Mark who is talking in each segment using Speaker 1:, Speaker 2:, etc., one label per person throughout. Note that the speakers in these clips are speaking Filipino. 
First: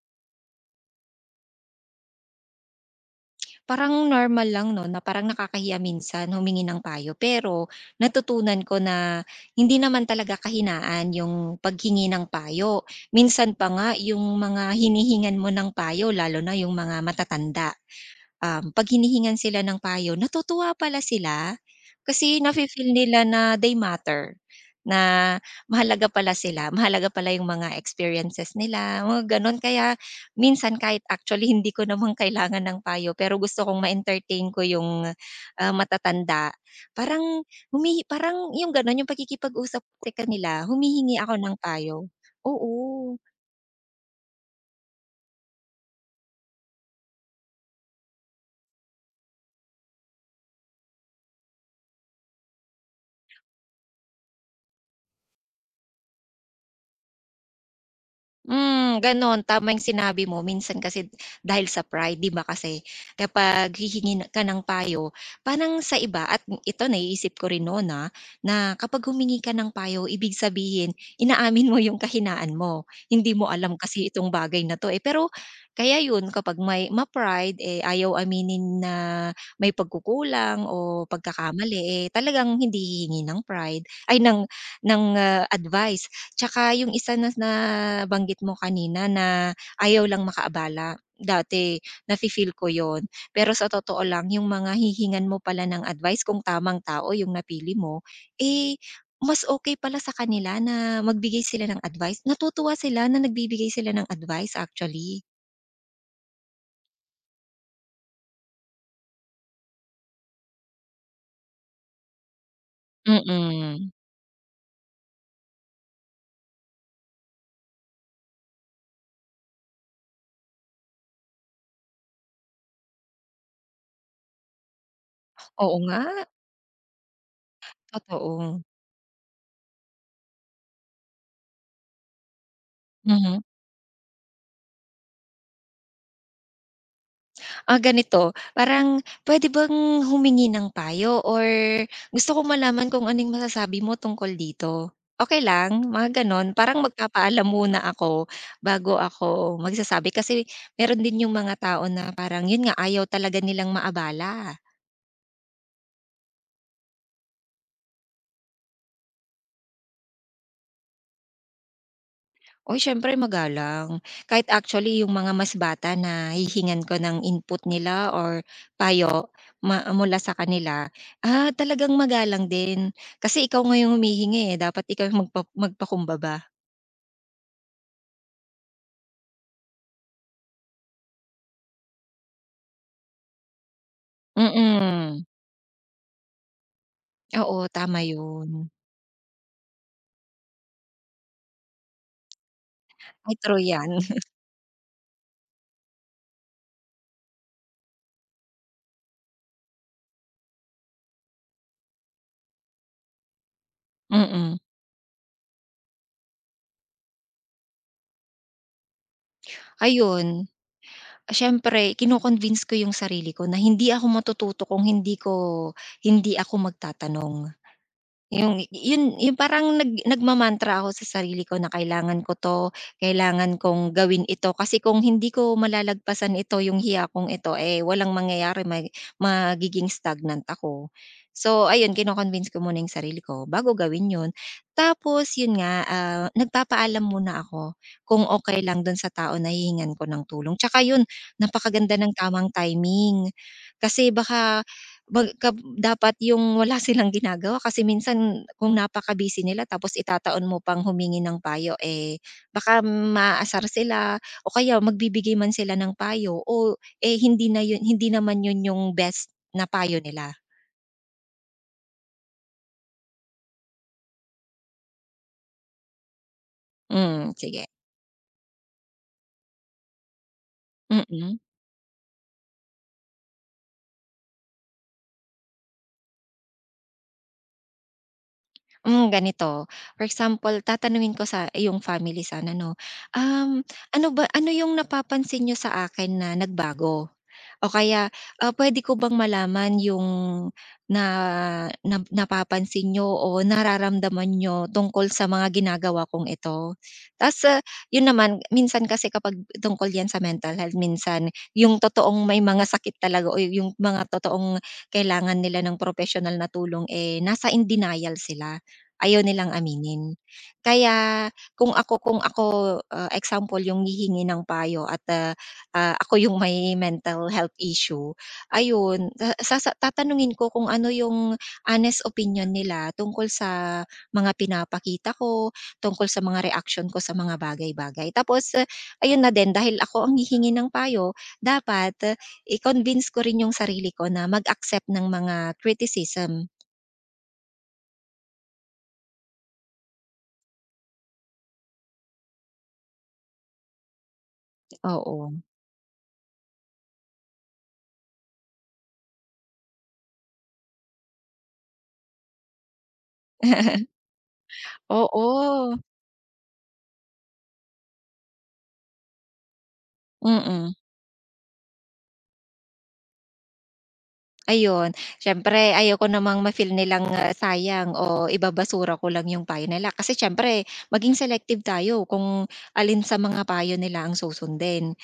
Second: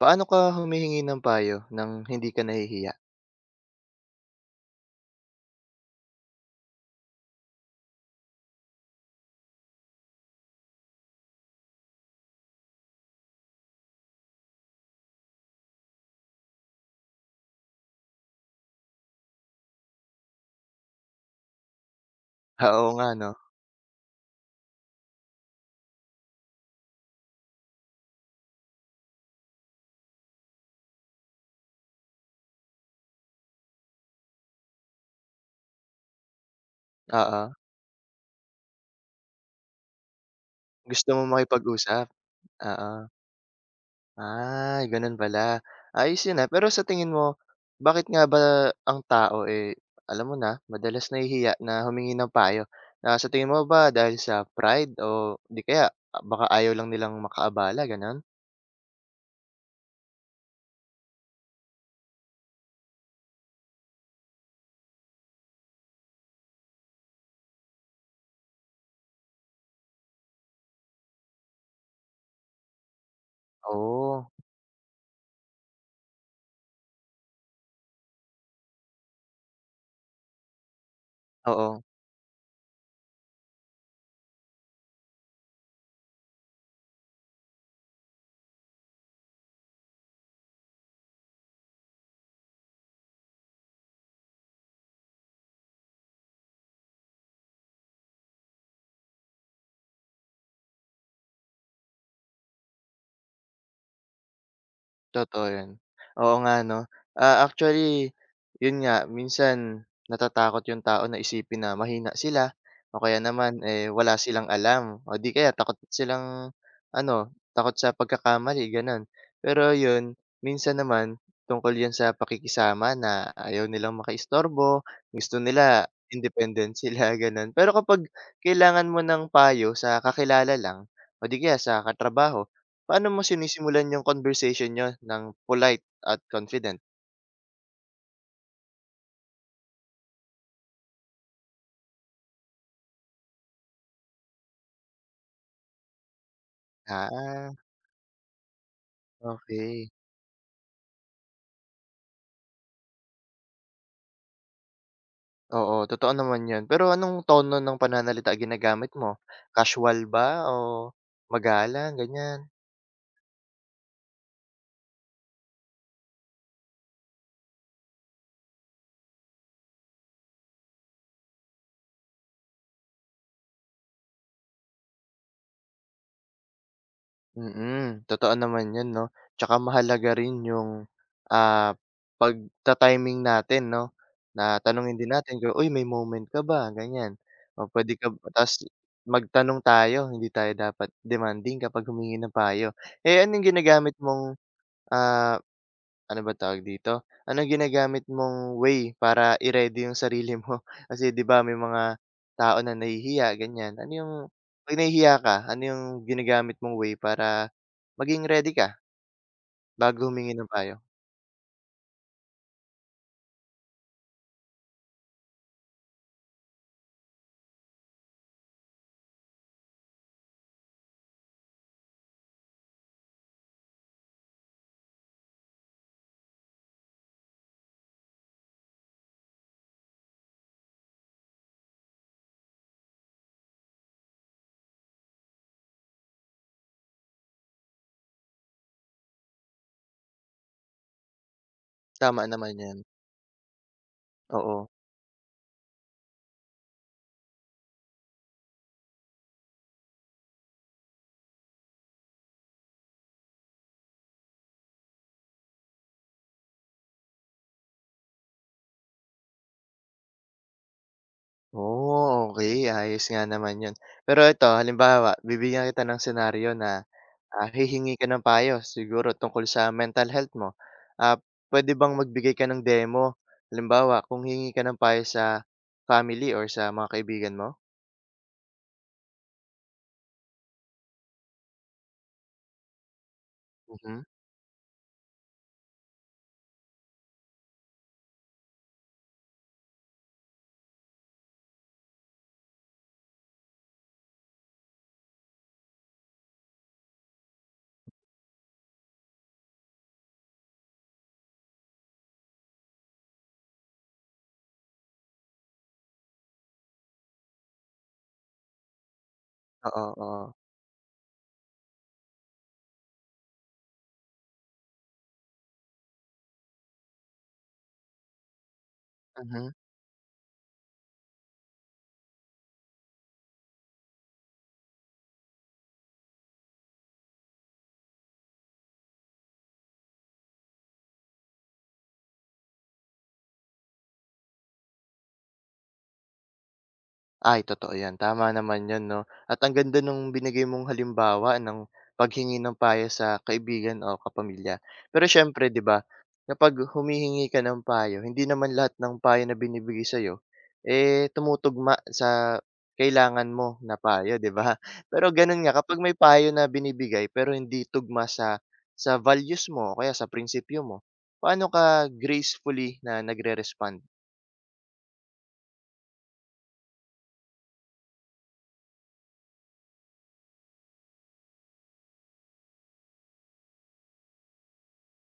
Speaker 1: Paano ka humihingi ng payo ng hindi ka nahihiya?
Speaker 2: Parang normal lang 'no, na parang nakakahiya minsan humingi ng payo, pero natutunan ko na hindi naman talaga kahinaan yung paghingi ng payo. Minsan pa nga yung mga hinihingan mo ng payo lalo na yung mga matatanda, 'pag hinihingan sila ng payo natutuwa pala sila, kasi nafi-feel
Speaker 1: Oo nga
Speaker 2: nila
Speaker 1: 'no,
Speaker 2: na they matter, na mahalaga pala sila, mahalaga pala yung mga experiences nila, mga gano'n. Kaya minsan kahit actually hindi ko naman kailangan ng payo pero gusto kong ma-entertain ko yung, matatanda, parang
Speaker 1: oo.
Speaker 2: humihi parang yung gano'n, yung pakikipag-usap sa kanila,
Speaker 1: Gusto
Speaker 2: humihingi
Speaker 1: mo
Speaker 2: ako ng
Speaker 1: makipag-usap?
Speaker 2: payo.
Speaker 1: Oo.
Speaker 2: Oo.
Speaker 1: Gano'n pala. Ayos 'yun, pero sa tingin mo, bakit nga ba ang tao, eh, alam mo na, madalas nahihiya na humingi ng payo? Sa tingin mo ba dahil sa pride o 'di kaya baka ayaw lang nilang makaabala, gano'n?
Speaker 2: Gano'n tama yung sinabi mo minsan kasi dahil sa pride 'di ba kasi kapag hihingi ka ng payo parang sa iba at ito naiisip ko rin noon, na kapag humingi ka ng payo ibig sabihin inaamin mo yung kahinaan mo. Hindi mo alam kasi itong
Speaker 1: Oh,
Speaker 2: bagay na 'to, eh, pero kaya yun kapag may ma-pride, eh, ayaw aminin na may pagkukulang o pagkakamali,
Speaker 1: oo.
Speaker 2: eh, talagang hindi hihingi ng pride ay ng advice. Tsaka yung isa na nabanggit mo kanina na ayaw lang makaabala, dati nafi-feel ko yon. Pero sa totoo lang yung mga hihingan mo pala ng advice kung tamang tao yung napili mo, eh, mas okay pala sa kanila na magbigay sila ng advice. Natutuwa sila na nagbibigay sila ng advice actually.
Speaker 1: Totoo yun. Oo nga 'no. Actually, yun nga minsan natatakot yung tao na isipin na mahina sila o kaya naman,
Speaker 2: Mm.
Speaker 1: eh, wala silang alam o di kaya takot silang ano, takot sa pagkakamali gano'n. Pero yun, minsan naman tungkol yan sa pakikisama na ayaw nilang makaistorbo, gusto
Speaker 2: Oo
Speaker 1: nila
Speaker 2: nga,
Speaker 1: independent sila gano'n. Pero kapag
Speaker 2: totoo.
Speaker 1: kailangan mo ng payo sa kakilala lang o di kaya sa katrabaho. Paano mo
Speaker 2: Mhm.
Speaker 1: sinisimulan yung conversation niyo ng polite at confident?
Speaker 2: Ganito, parang pwede bang humingi ng payo or gusto ko malaman kung anong masasabi mo tungkol dito. Okey lang? Mga gano'n. Parang magpapaalam
Speaker 1: Ah,
Speaker 2: muna ako bago ako
Speaker 1: Okey.
Speaker 2: magsasabi kasi meron din yung mga tao na parang yun nga, ayaw talaga nilang maabala.
Speaker 1: Oo, totoo naman yun. Pero anong tono ng pananalita ginamit mo? Casual ba o magalang, ganyan?
Speaker 2: Uy, siyempre magalang. Kahit actually yung mga mas bata na hihingan ko ng input nila or payo mula sa kanila, talagang magalang din. Kasi ikaw nga yung humihingi eh, dapat ikaw yung magpakumbaba.
Speaker 1: Mm, totoo naman 'yun 'no, tsaka mahalaga rin yung, ah, pagta-timing natin 'no, na tanungin din
Speaker 2: Mm.
Speaker 1: natin kung, "Uy, may moment ka ba?" Ganiyan.
Speaker 2: Oo,
Speaker 1: O puwede
Speaker 2: tama
Speaker 1: ka
Speaker 2: yun.
Speaker 1: ta's magtanong tayo, hindi tayo dapat demanding kapag humingi ng payo. Eh,
Speaker 2: Ay,
Speaker 1: anong
Speaker 2: true yan.
Speaker 1: ginagamit mong, ah ano ba tawag dito? Ano ginagamit mong way para i-ready yung sarili mo? Kasi 'di ba may mga tao na nahihiya ganyan. Ano yung
Speaker 2: Mm.
Speaker 1: 'pag nahihiya ka, ano yung ginagamit mong way para maging ready ka bago humingi
Speaker 2: Ayun,
Speaker 1: ng payo?
Speaker 2: siyempre kino-convince ko yung sarili ko na hindi ako matututo kung hindi ako magtatanong. Yun yung parang nagmamantra ako sa sarili ko na kailangan ko 'to, kailangan kong gawin ito kasi kung hindi ko malalagpasan ito, yung hiya kong ito, eh, walang mangyayari magiging stagnant ako. So ayun, kino-convince ko muna yung sarili ko bago gawin yun. Tapos yun nga, nagpapaalam muna ako kung okey lang dun sa tao na hihingan ko ng tulong. Tsaka yun, napakaganda ng
Speaker 1: Tama
Speaker 2: tamang
Speaker 1: naman 'yan,
Speaker 2: timing kasi baka
Speaker 1: oo.
Speaker 2: pagka dapat yung wala silang ginagawa kasi minsan kung napaka-busy nila tapos itataon mo pang humingi ng payo, eh, baka maaasar sila o kaya magbibigay man sila ng payo o, eh, hindi naman yun yung best na payo nila.
Speaker 1: Oh, okey ayos nga naman 'yun. Pero ito halimbawa bibigyan kita ng senaryo na
Speaker 2: Hmm, sige.
Speaker 1: Hihingi ka ng payo siguro tungkol sa mental health mo. Ah,
Speaker 2: Mm.
Speaker 1: Pwede bang magbigay ka ng demo? Halimbawa, kung hihingi ka ng payo sa family or sa mga kaibigan mo?
Speaker 2: Ganito, for example, tatanungin ko sa yung family sana 'no, um,
Speaker 1: Mhm,
Speaker 2: ano yung napapansin niyo sa akin na nagbago? O kaya, puwede ko bang malaman yung na na napapansin niyo o nararamdaman niyo tungkol sa mga ginagawa kong ito? Ta's, yun naman minsan kasi kapag tungkol yan sa mental health, minsan yung totoong may mga sakit talaga o yung mga totoong kailangan nila ng propesyonal na tulong, eh, nasa in denial sila, ayaw nilang
Speaker 1: oo,
Speaker 2: aminin.
Speaker 1: oo.
Speaker 2: Kaya kung ako, example yung hihingi ng payo at, ako yung may mental health issue, ayun, ta
Speaker 1: Mhm.
Speaker 2: sasa tatanungin ko kung ano yung honest opinion nila tungkol sa mga pinapakita ko, tungkol sa mga reaksyon ko sa mga bagay-bagay. Tapos, eh, ayun na din, dahil ako ang hihingi ng payo, dapat eh, i-convince ko rin yung sarili ko na mag-accept ng mga criticism,
Speaker 1: Ay, totoo 'yan, tama naman 'yun 'no, at ang ganda nung binigay mong halimbawa ng paghingi ng payo sa kaibigan o kapamilya. Pero
Speaker 2: oo.
Speaker 1: siyempre 'di ba, kapag humihingi ka ng payo hindi naman lahat ng payo na binibigay sa'yo, eh, tumutugma sa kailangan mo na payo 'di ba? Pero gano'n nga
Speaker 2: Oo,
Speaker 1: kapag may payo na binibigay pero hindi tugma sa values mo o kaya sa prinsipyo
Speaker 2: mm.
Speaker 1: mo, paano ka gracefully na nagre-respond?
Speaker 2: Ayun, siyempre ayoko namang ma-feel nilang, sayang o ibabasura ko lang yung payo nila kasi siyempre maging selective tayo kung alin sa mga payo nila ang susundin.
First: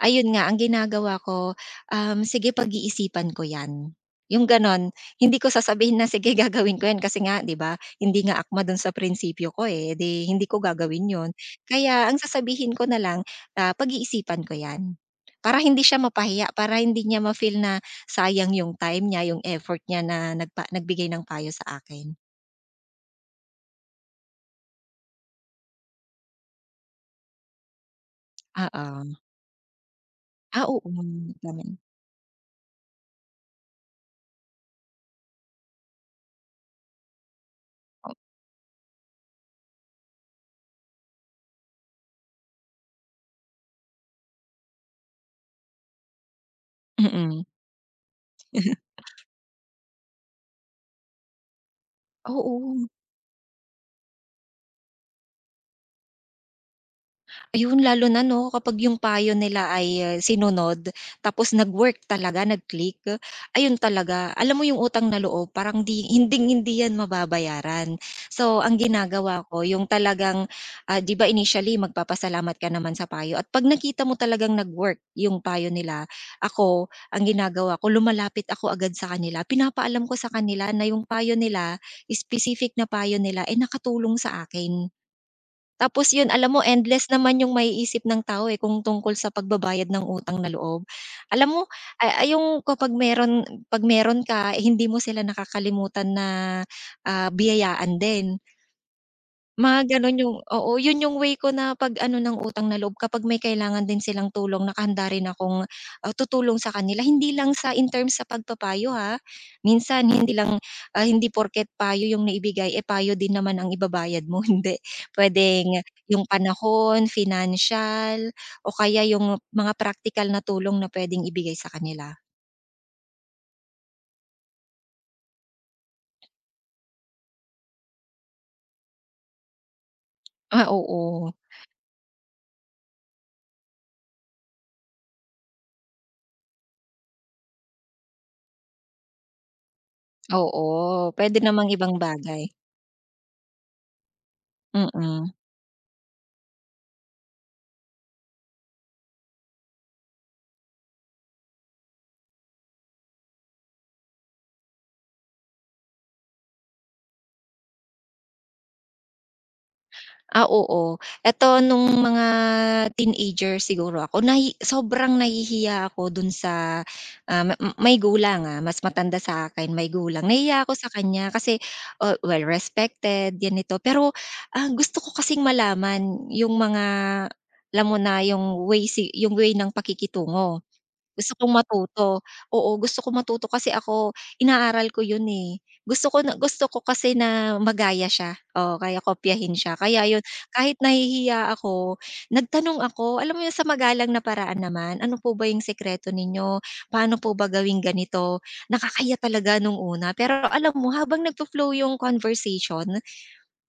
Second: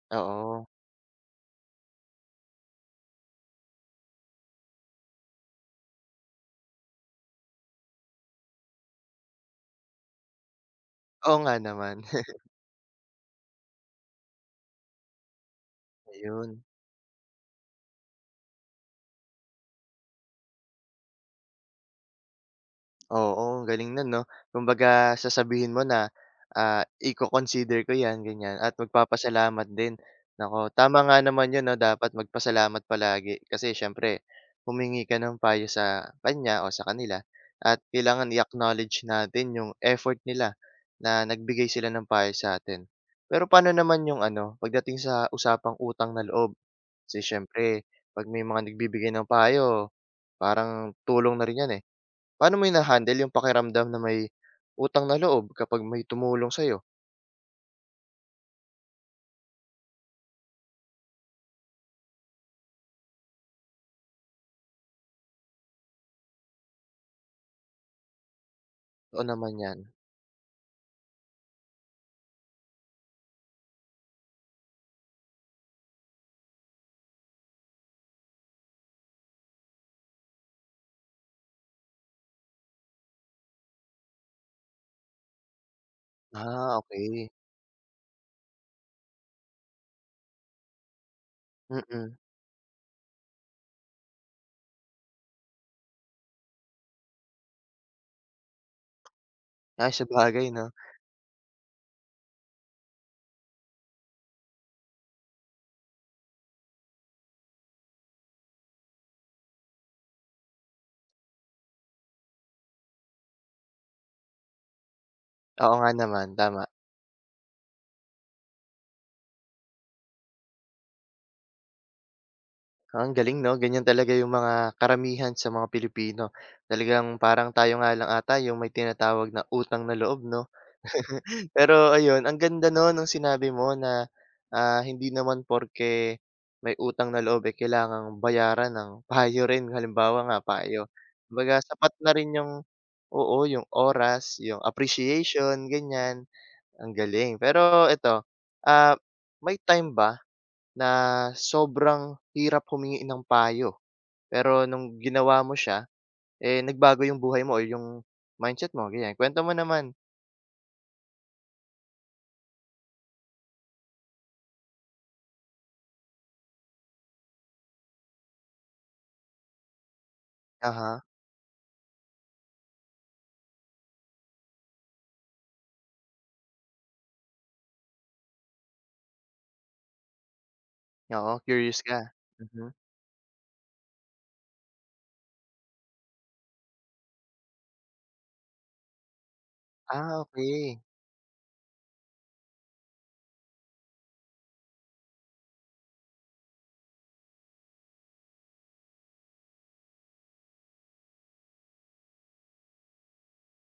Speaker 2: Ayun nga ang
Speaker 1: Oo,
Speaker 2: ginagawa ko, sige pag-iisipan ko 'yan, yung gano'n. Hindi ko sasabihin na sige gagawin ko 'yan kasi nga 'di ba, hindi nga akma do'n sa prinsipyo ko, eh, 'di hindi ko gagawin 'yun.
Speaker 1: oo nga naman,
Speaker 2: Kaya ang sasabihin ko na lang, pag-iisipan ko 'yan. Para hindi siya mapahiya,
Speaker 1: ayun.
Speaker 2: para hindi niya ma-feel na sayang yung time niya, yung effort niya na nagbigay ng payo sa akin.
Speaker 1: Oo, ang galing nun 'no. Kumbaga sasabihin mo na, iko-consider ko 'yan, ganyan
Speaker 2: Oo.
Speaker 1: at
Speaker 2: Ah,
Speaker 1: magpapasalamat din.
Speaker 2: Ah,
Speaker 1: Naku,
Speaker 2: oo,
Speaker 1: tama nga naman
Speaker 2: tama.
Speaker 1: yun 'no, dapat magpasalamat palagi kasi siyempre humingi ka ng payo sa kanya o sa kanila at
Speaker 2: O
Speaker 1: kailangan i-acknowledge natin yung effort nila na nagbigay sila ng payo sa'tin. Pero paano naman yung ano, pagdating sa usapang utang na loob? Kasi
Speaker 2: mm.
Speaker 1: siyempre 'pag may mga nagbibigay ng payo, parang tulong na rin 'yan, eh. Paano mo
Speaker 2: Oo.
Speaker 1: hina-handle yung pakiramdam na may utang na loob kapag may tumulong sa'yo?
Speaker 2: Ayun, lalo na 'no, kapag yung payo nila ay eh, sinunod tapos nag-work talaga, nag-click, ayun talaga, alam mo yung utang na loob parang di hinding-hindi yan mababayaran. So, ang
Speaker 1: Totoo
Speaker 2: ginagawa
Speaker 1: naman
Speaker 2: ko
Speaker 1: 'yan.
Speaker 2: yung talagang, 'di ba initially magpapasalamat ka naman sa payo at 'pag nakita mo talagang nag-work yung payo nila, ako ang ginagawa ko lumalapit ako agad sa kanila, pinapaalam ko sa kanila na yung payo nila, specific na payo nila, ay nakatulong sa akin. Tapos 'yun alam mo endless
Speaker 1: Okey.
Speaker 2: naman yung maiisip ng tao, eh, kung tungkol sa pagbabayad ng utang na loob. Alam mo,
Speaker 1: Mm.
Speaker 2: yung kapag 'pag meron ka, eh, hindi mo sila nakakalimutan na, biyayaan din. Mga
Speaker 1: Ay,
Speaker 2: gano'n yung
Speaker 1: sabagay 'no.
Speaker 2: oo, yun yung way ko na pag-ano ng utang na loob kapag may kailangan din silang tulong nakahanda rin akong, tutulong sa kanila. Hindi lang sa in terms sa pagpapayo ha, minsan hindi lang, hindi porket payo yung naibigay, eh, payo din naman ang ibabayad mo, hindi.
Speaker 1: Oo
Speaker 2: Puwedeng
Speaker 1: nga
Speaker 2: yung
Speaker 1: naman, tama.
Speaker 2: panahon, financial o kaya yung mga praktikal na tulong na puwedeng ibigay sa kanila.
Speaker 1: Ang galing 'no, ganyan talaga yung mga karamihan sa mga Pilipino. Talagang parang tayo nga lang ata yung may tinatawag na utang na loob 'no?
Speaker 2: Ah, oo.
Speaker 1: Pero ayun, ang ganda 'no nung sinabi mo na, hindi naman porke may utang na loob, eh, kailangang bayaran ng payo rin, halimbawa nga
Speaker 2: Oo,
Speaker 1: payo.
Speaker 2: puwede
Speaker 1: Kumbaga
Speaker 2: namang ibang
Speaker 1: sapat na rin
Speaker 2: bagay.
Speaker 1: yung oo, yung oras, yung
Speaker 2: Mm.
Speaker 1: appreciation, ganyan. Ang galing. Pero eto, ah, may time ba na sobrang hirap humingi ng payo, pero nung ginawa mo siya, eh, nagbago yung buhay mo or yung mindset mo, ganyan? Kwento mo naman.
Speaker 2: Ah, oo. Eto nung mga teenager siguro ako sobrang nahihiya ako dun sa, may gulang, mas matanda sa sa'kin, may gulang. Nahihiya ako sa
Speaker 1: Aha,
Speaker 2: kanya kasi, oh, well respected, ganito. Pero, gusto ko kasing malaman yung mga alam mo na yung way ng pakikitungo.
Speaker 1: huh,
Speaker 2: Gusto
Speaker 1: oo,
Speaker 2: kong
Speaker 1: curious ka.
Speaker 2: matuto,
Speaker 1: Mhm.
Speaker 2: oo, gusto kong matuto kasi ako inaaral ko 'yun, eh. Gusto ko na gusto ko kasi na magaya siya, oo, kaya kopyahin siya. Kaya 'yun, kahit
Speaker 1: Okey.
Speaker 2: nahihiya ako, nagtanong ako, alam mo 'yun, sa magalang na paraan naman, "Ano po ba 'yung sikreto ninyo? Paano po ba gawing ganito?" Nakakahiya talaga nung una, pero alam mo habang nagfo-flow 'yung conversation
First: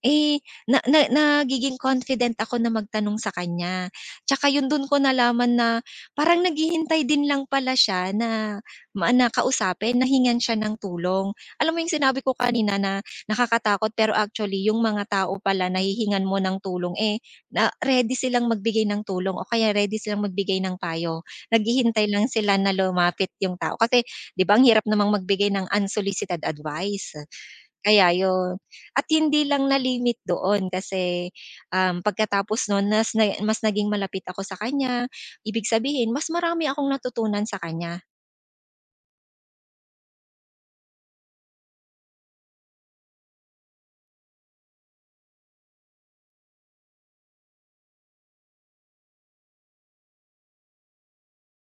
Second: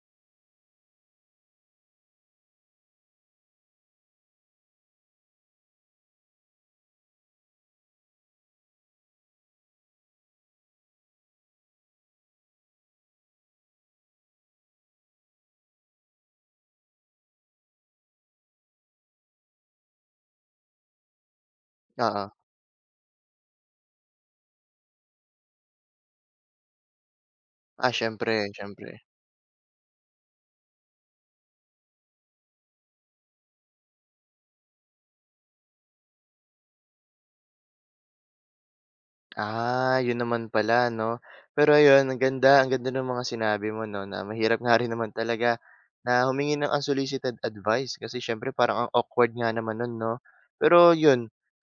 Speaker 2: eh, na na nagiging confident ako na magtanong sa kanya. Tsaka yun dun ko nalaman na parang naghihintay din lang pala siya na na kausapin, na siya ng tulong. Alam mo yung sinabi ko kanina na nakakatakot pero actually yung mga tao pala na mo ng tulong, eh, na ready silang magbigay ng tulong o kaya ready silang magbigay ng payo. Naghihintay lang
Speaker 1: Oo.
Speaker 2: sila na lumapit yung tao kasi 'di ba ang hirap namang magbigay ng unsolicited advice. Kaya
Speaker 1: Siyempre,
Speaker 2: yun.
Speaker 1: siyempre.
Speaker 2: At hindi lang nalimit doon kasi, pagkatapos nun nas na mas naging malapit ako sa kanya, ibig sabihin mas marami akong natutunan sa kanya.
Speaker 1: Yun naman pala 'no. Pero ayun ang ganda ng mga sinabi mo 'no, na mahirap nga rin naman talaga na humingi ng unsolicited advice kasi siyempre parang ang awkward nga naman nun 'no. Pero yun,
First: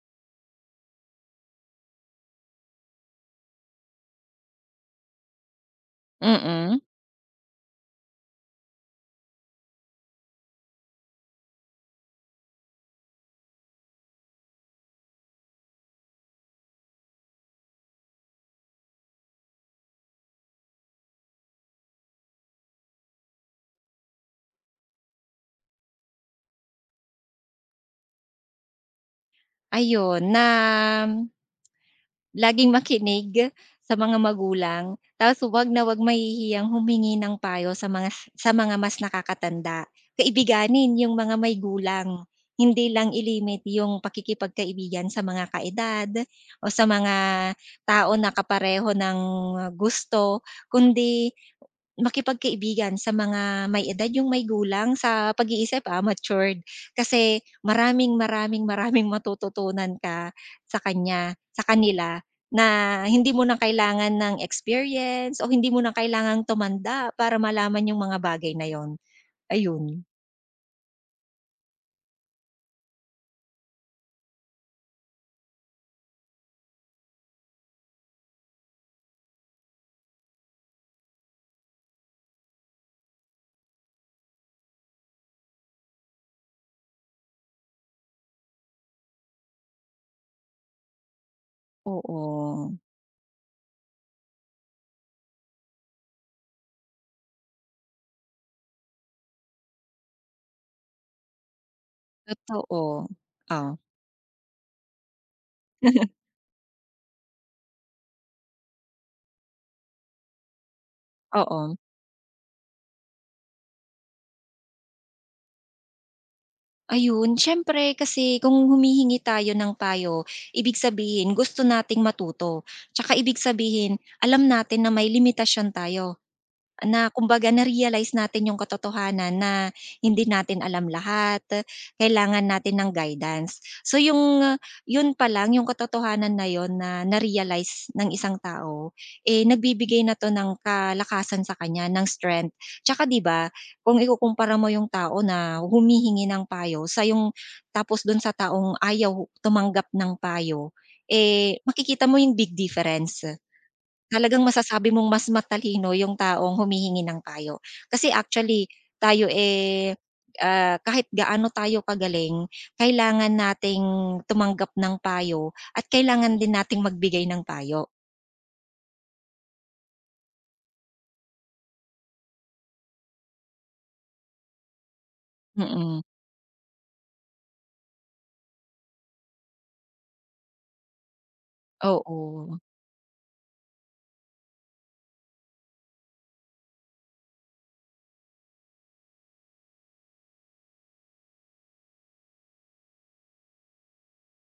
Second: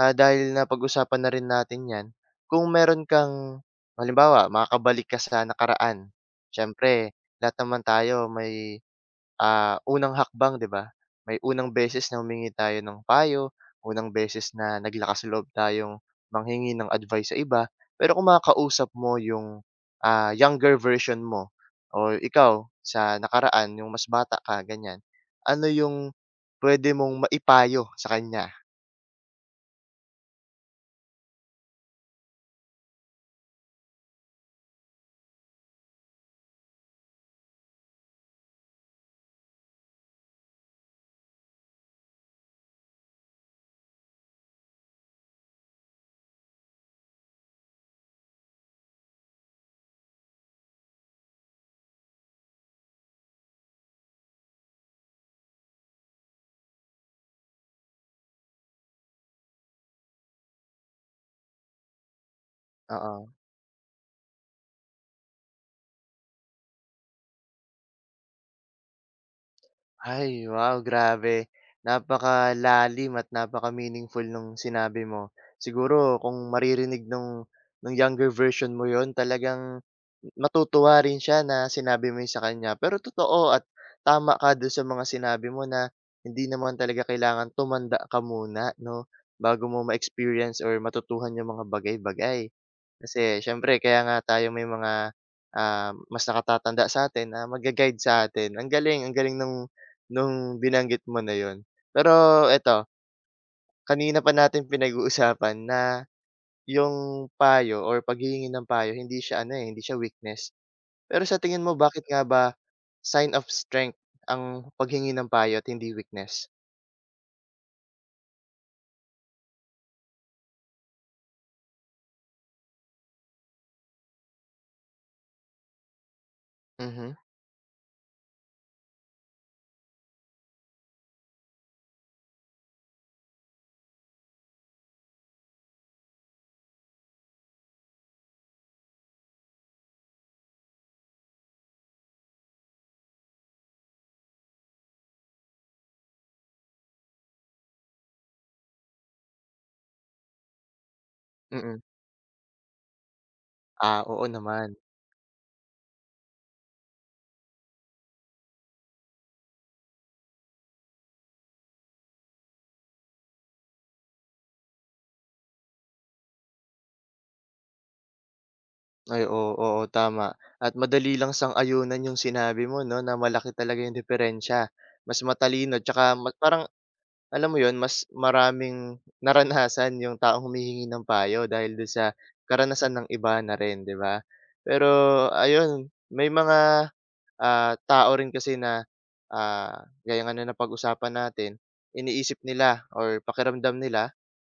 Speaker 1: dahil napag-usapan na rin natin 'yan, kung meron kang halimbawa makakabalik ka sa nakaraan,
Speaker 2: Mm,
Speaker 1: siyempre lahat naman tayo may, unang hakbang 'di ba? May unang beses na humingi tayo ng payo, unang beses na naglakas loob tayong manghingi ng advice sa iba. Pero kung makakausap mo yung, younger version mo o ikaw sa nakaraan yung mas bata ka, ganyan, ano yung pwede mong maipayo sa kanya?
Speaker 2: ayun na. Laging makinig sa mga magulang, tapos 'wag na 'wag mahihiyang humingi ng payo sa mga mas nakakatanda. Kaibiganin yung mga may gulang, hindi lang ilimit yung pakikipagkaibigan sa mga kaedad o sa mga tao na kapareho ng gusto, kundi makipagkaibigan sa mga may edad, yung may gulang sa pag-iisip, matured. Kasi maraming, maraming, maraming matututunan ka sa kanila na hindi
Speaker 1: Oo.
Speaker 2: mo na kailangan ng experience o hindi mo na kailangang tumanda para malaman yung mga bagay na yon. Ayun.
Speaker 1: Ay, wow, grabe. Napakalalim at napaka-meaningful nung sinabi mo. Siguro kung maririnig nung younger version mo 'yon talagang matutuwa rin siya na sinabi mo 'yon sa kanya. Pero totoo at tama ka do'n sa mga sinabi mo na hindi naman talaga kailangan tumanda ka muna 'no, bago mo ma-experience or matutuhan yung mga bagay-bagay.
Speaker 2: Oo,
Speaker 1: Kasi siyempre kaya nga tayo may mga, mas nakatatanda sa'tin na magga-guide sa atin. Ang galing nung binanggit mo na yon. Pero eto,
Speaker 2: totoo. Oh.
Speaker 1: kanina pa natin pinag-uusapan na yung payo or paghihingi ng payo hindi siya ano, eh, hindi siya weakness. Pero sa tingin
Speaker 2: Oo.
Speaker 1: mo bakit nga ba sign of strength ang paghingi ng payo at hindi weakness?
Speaker 2: Ayun, siyempre kasi kung humihingi tayo ng payo, ibig sabihin gusto nating matuto. Tsaka ibig sabihin, alam natin na may limitasyon tayo, na
Speaker 1: Mhm,
Speaker 2: kumbaga na-realize natin yung katotohanan na hindi natin alam lahat, kailangan natin ng guidance. So yun pa lang, yung katotohanan na yon na na-realize ng isang tao, eh nagbibigay na to ng kalakasan sa kanya, ng strength. Tsaka 'di ba, kung ikukumpara mo yung tao na humihingi ng payo sa yung tapos dun sa taong ayaw tumanggap ng payo, eh,
Speaker 1: mm.
Speaker 2: makikita mo yung big difference.
Speaker 1: Oo
Speaker 2: Talagang
Speaker 1: naman.
Speaker 2: masasabi mong mas matalino yung taong humihingi ng payo. Kasi actually tayo, eh, kahit gaano tayo kagaling, kailangan nating tumanggap ng payo at kailangan din nating magbigay ng payo.
Speaker 1: Ay, oo, oo, tama. At madali lang sang-ayunan yung sinabi mo 'no, na malaki talaga yung diferensya. Mas matalino
Speaker 2: Mm,
Speaker 1: 'tsaka parang alam mo yon mas maraming naranasan yung taong humihingi ng payo dahil do'n sa
Speaker 2: oo,
Speaker 1: karanasan ng iba na rin, 'di ba? Pero ayun, may mga, tao rin kasi na, gaya nga ng napag-usapan natin, iniisip nila or pakiramdam nila,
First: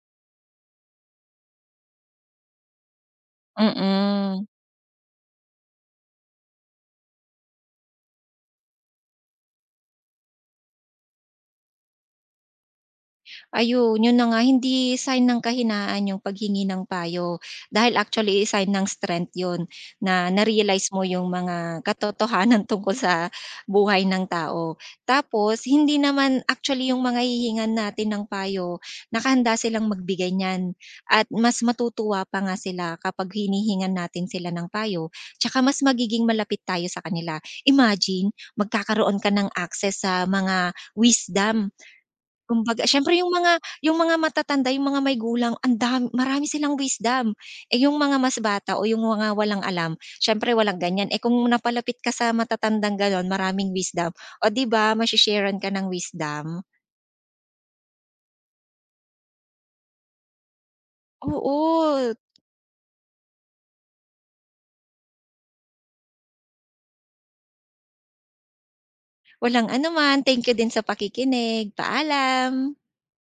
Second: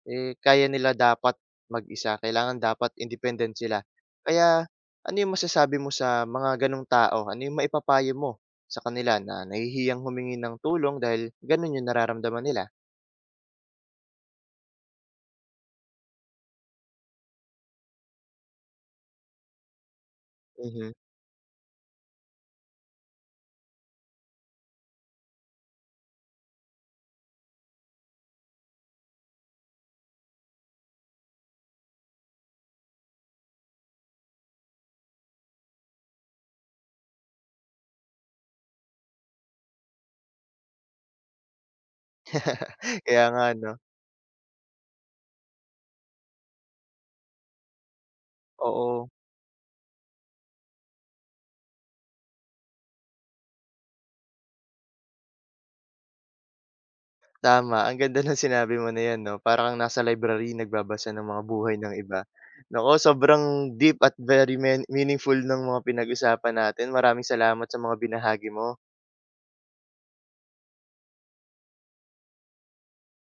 Speaker 1: eh, kaya nila dapat mag-isa, kailangan dapat independent sila.
Speaker 2: mm.
Speaker 1: Kaya ano yung masasabi mo sa mga gano'ng tao? Ano yung maipapayo mo sa kanila na nahihiyang humingi ng tulong dahil gano'n yung nararamdaman nila?
Speaker 2: Ayun, yun na nga hindi sign ng kahinaan yung paghingi ng payo, dahil actually sign ng strength yun na na-realize
Speaker 1: Mhm.
Speaker 2: mo yung mga katotohanan tungkol sa buhay ng tao. Tapos hindi naman actually yung mga hihingan natin ng payo, nakahanda silang magbigay niyan at mas matutuwa pa nga sila kapag hinihingan natin sila ng payo, tsaka mas magiging malapit tayo sa kanila. Imagine magkakaroon ka ng access sa mga wisdom. Kumbaga siyempre
Speaker 1: Kaya
Speaker 2: yung
Speaker 1: nga
Speaker 2: mga
Speaker 1: 'no,
Speaker 2: matatanda, yung mga may gulang ang dam marami silang wisdom. Eh, yung mga mas bata o yung
Speaker 1: oo,
Speaker 2: mga walang alam, siyempre walang ganyan. Eh, kung napalapit ka sa matatandang gano'n, maraming wisdom, o 'di ba mashi-share-an ka ng wisdom?
Speaker 1: tama. Ang ganda ng sinabi mo na 'yan 'no, para kang nasa library nagbabasa ng mga buhay ng
Speaker 2: Oo,
Speaker 1: iba. Naku, sobrang deep at very meaningful ng mga pinag-usapan natin. Maraming salamat sa mga binahagi mo.
Speaker 2: walang anuman. Thank you din sa pakikinig. Paalam.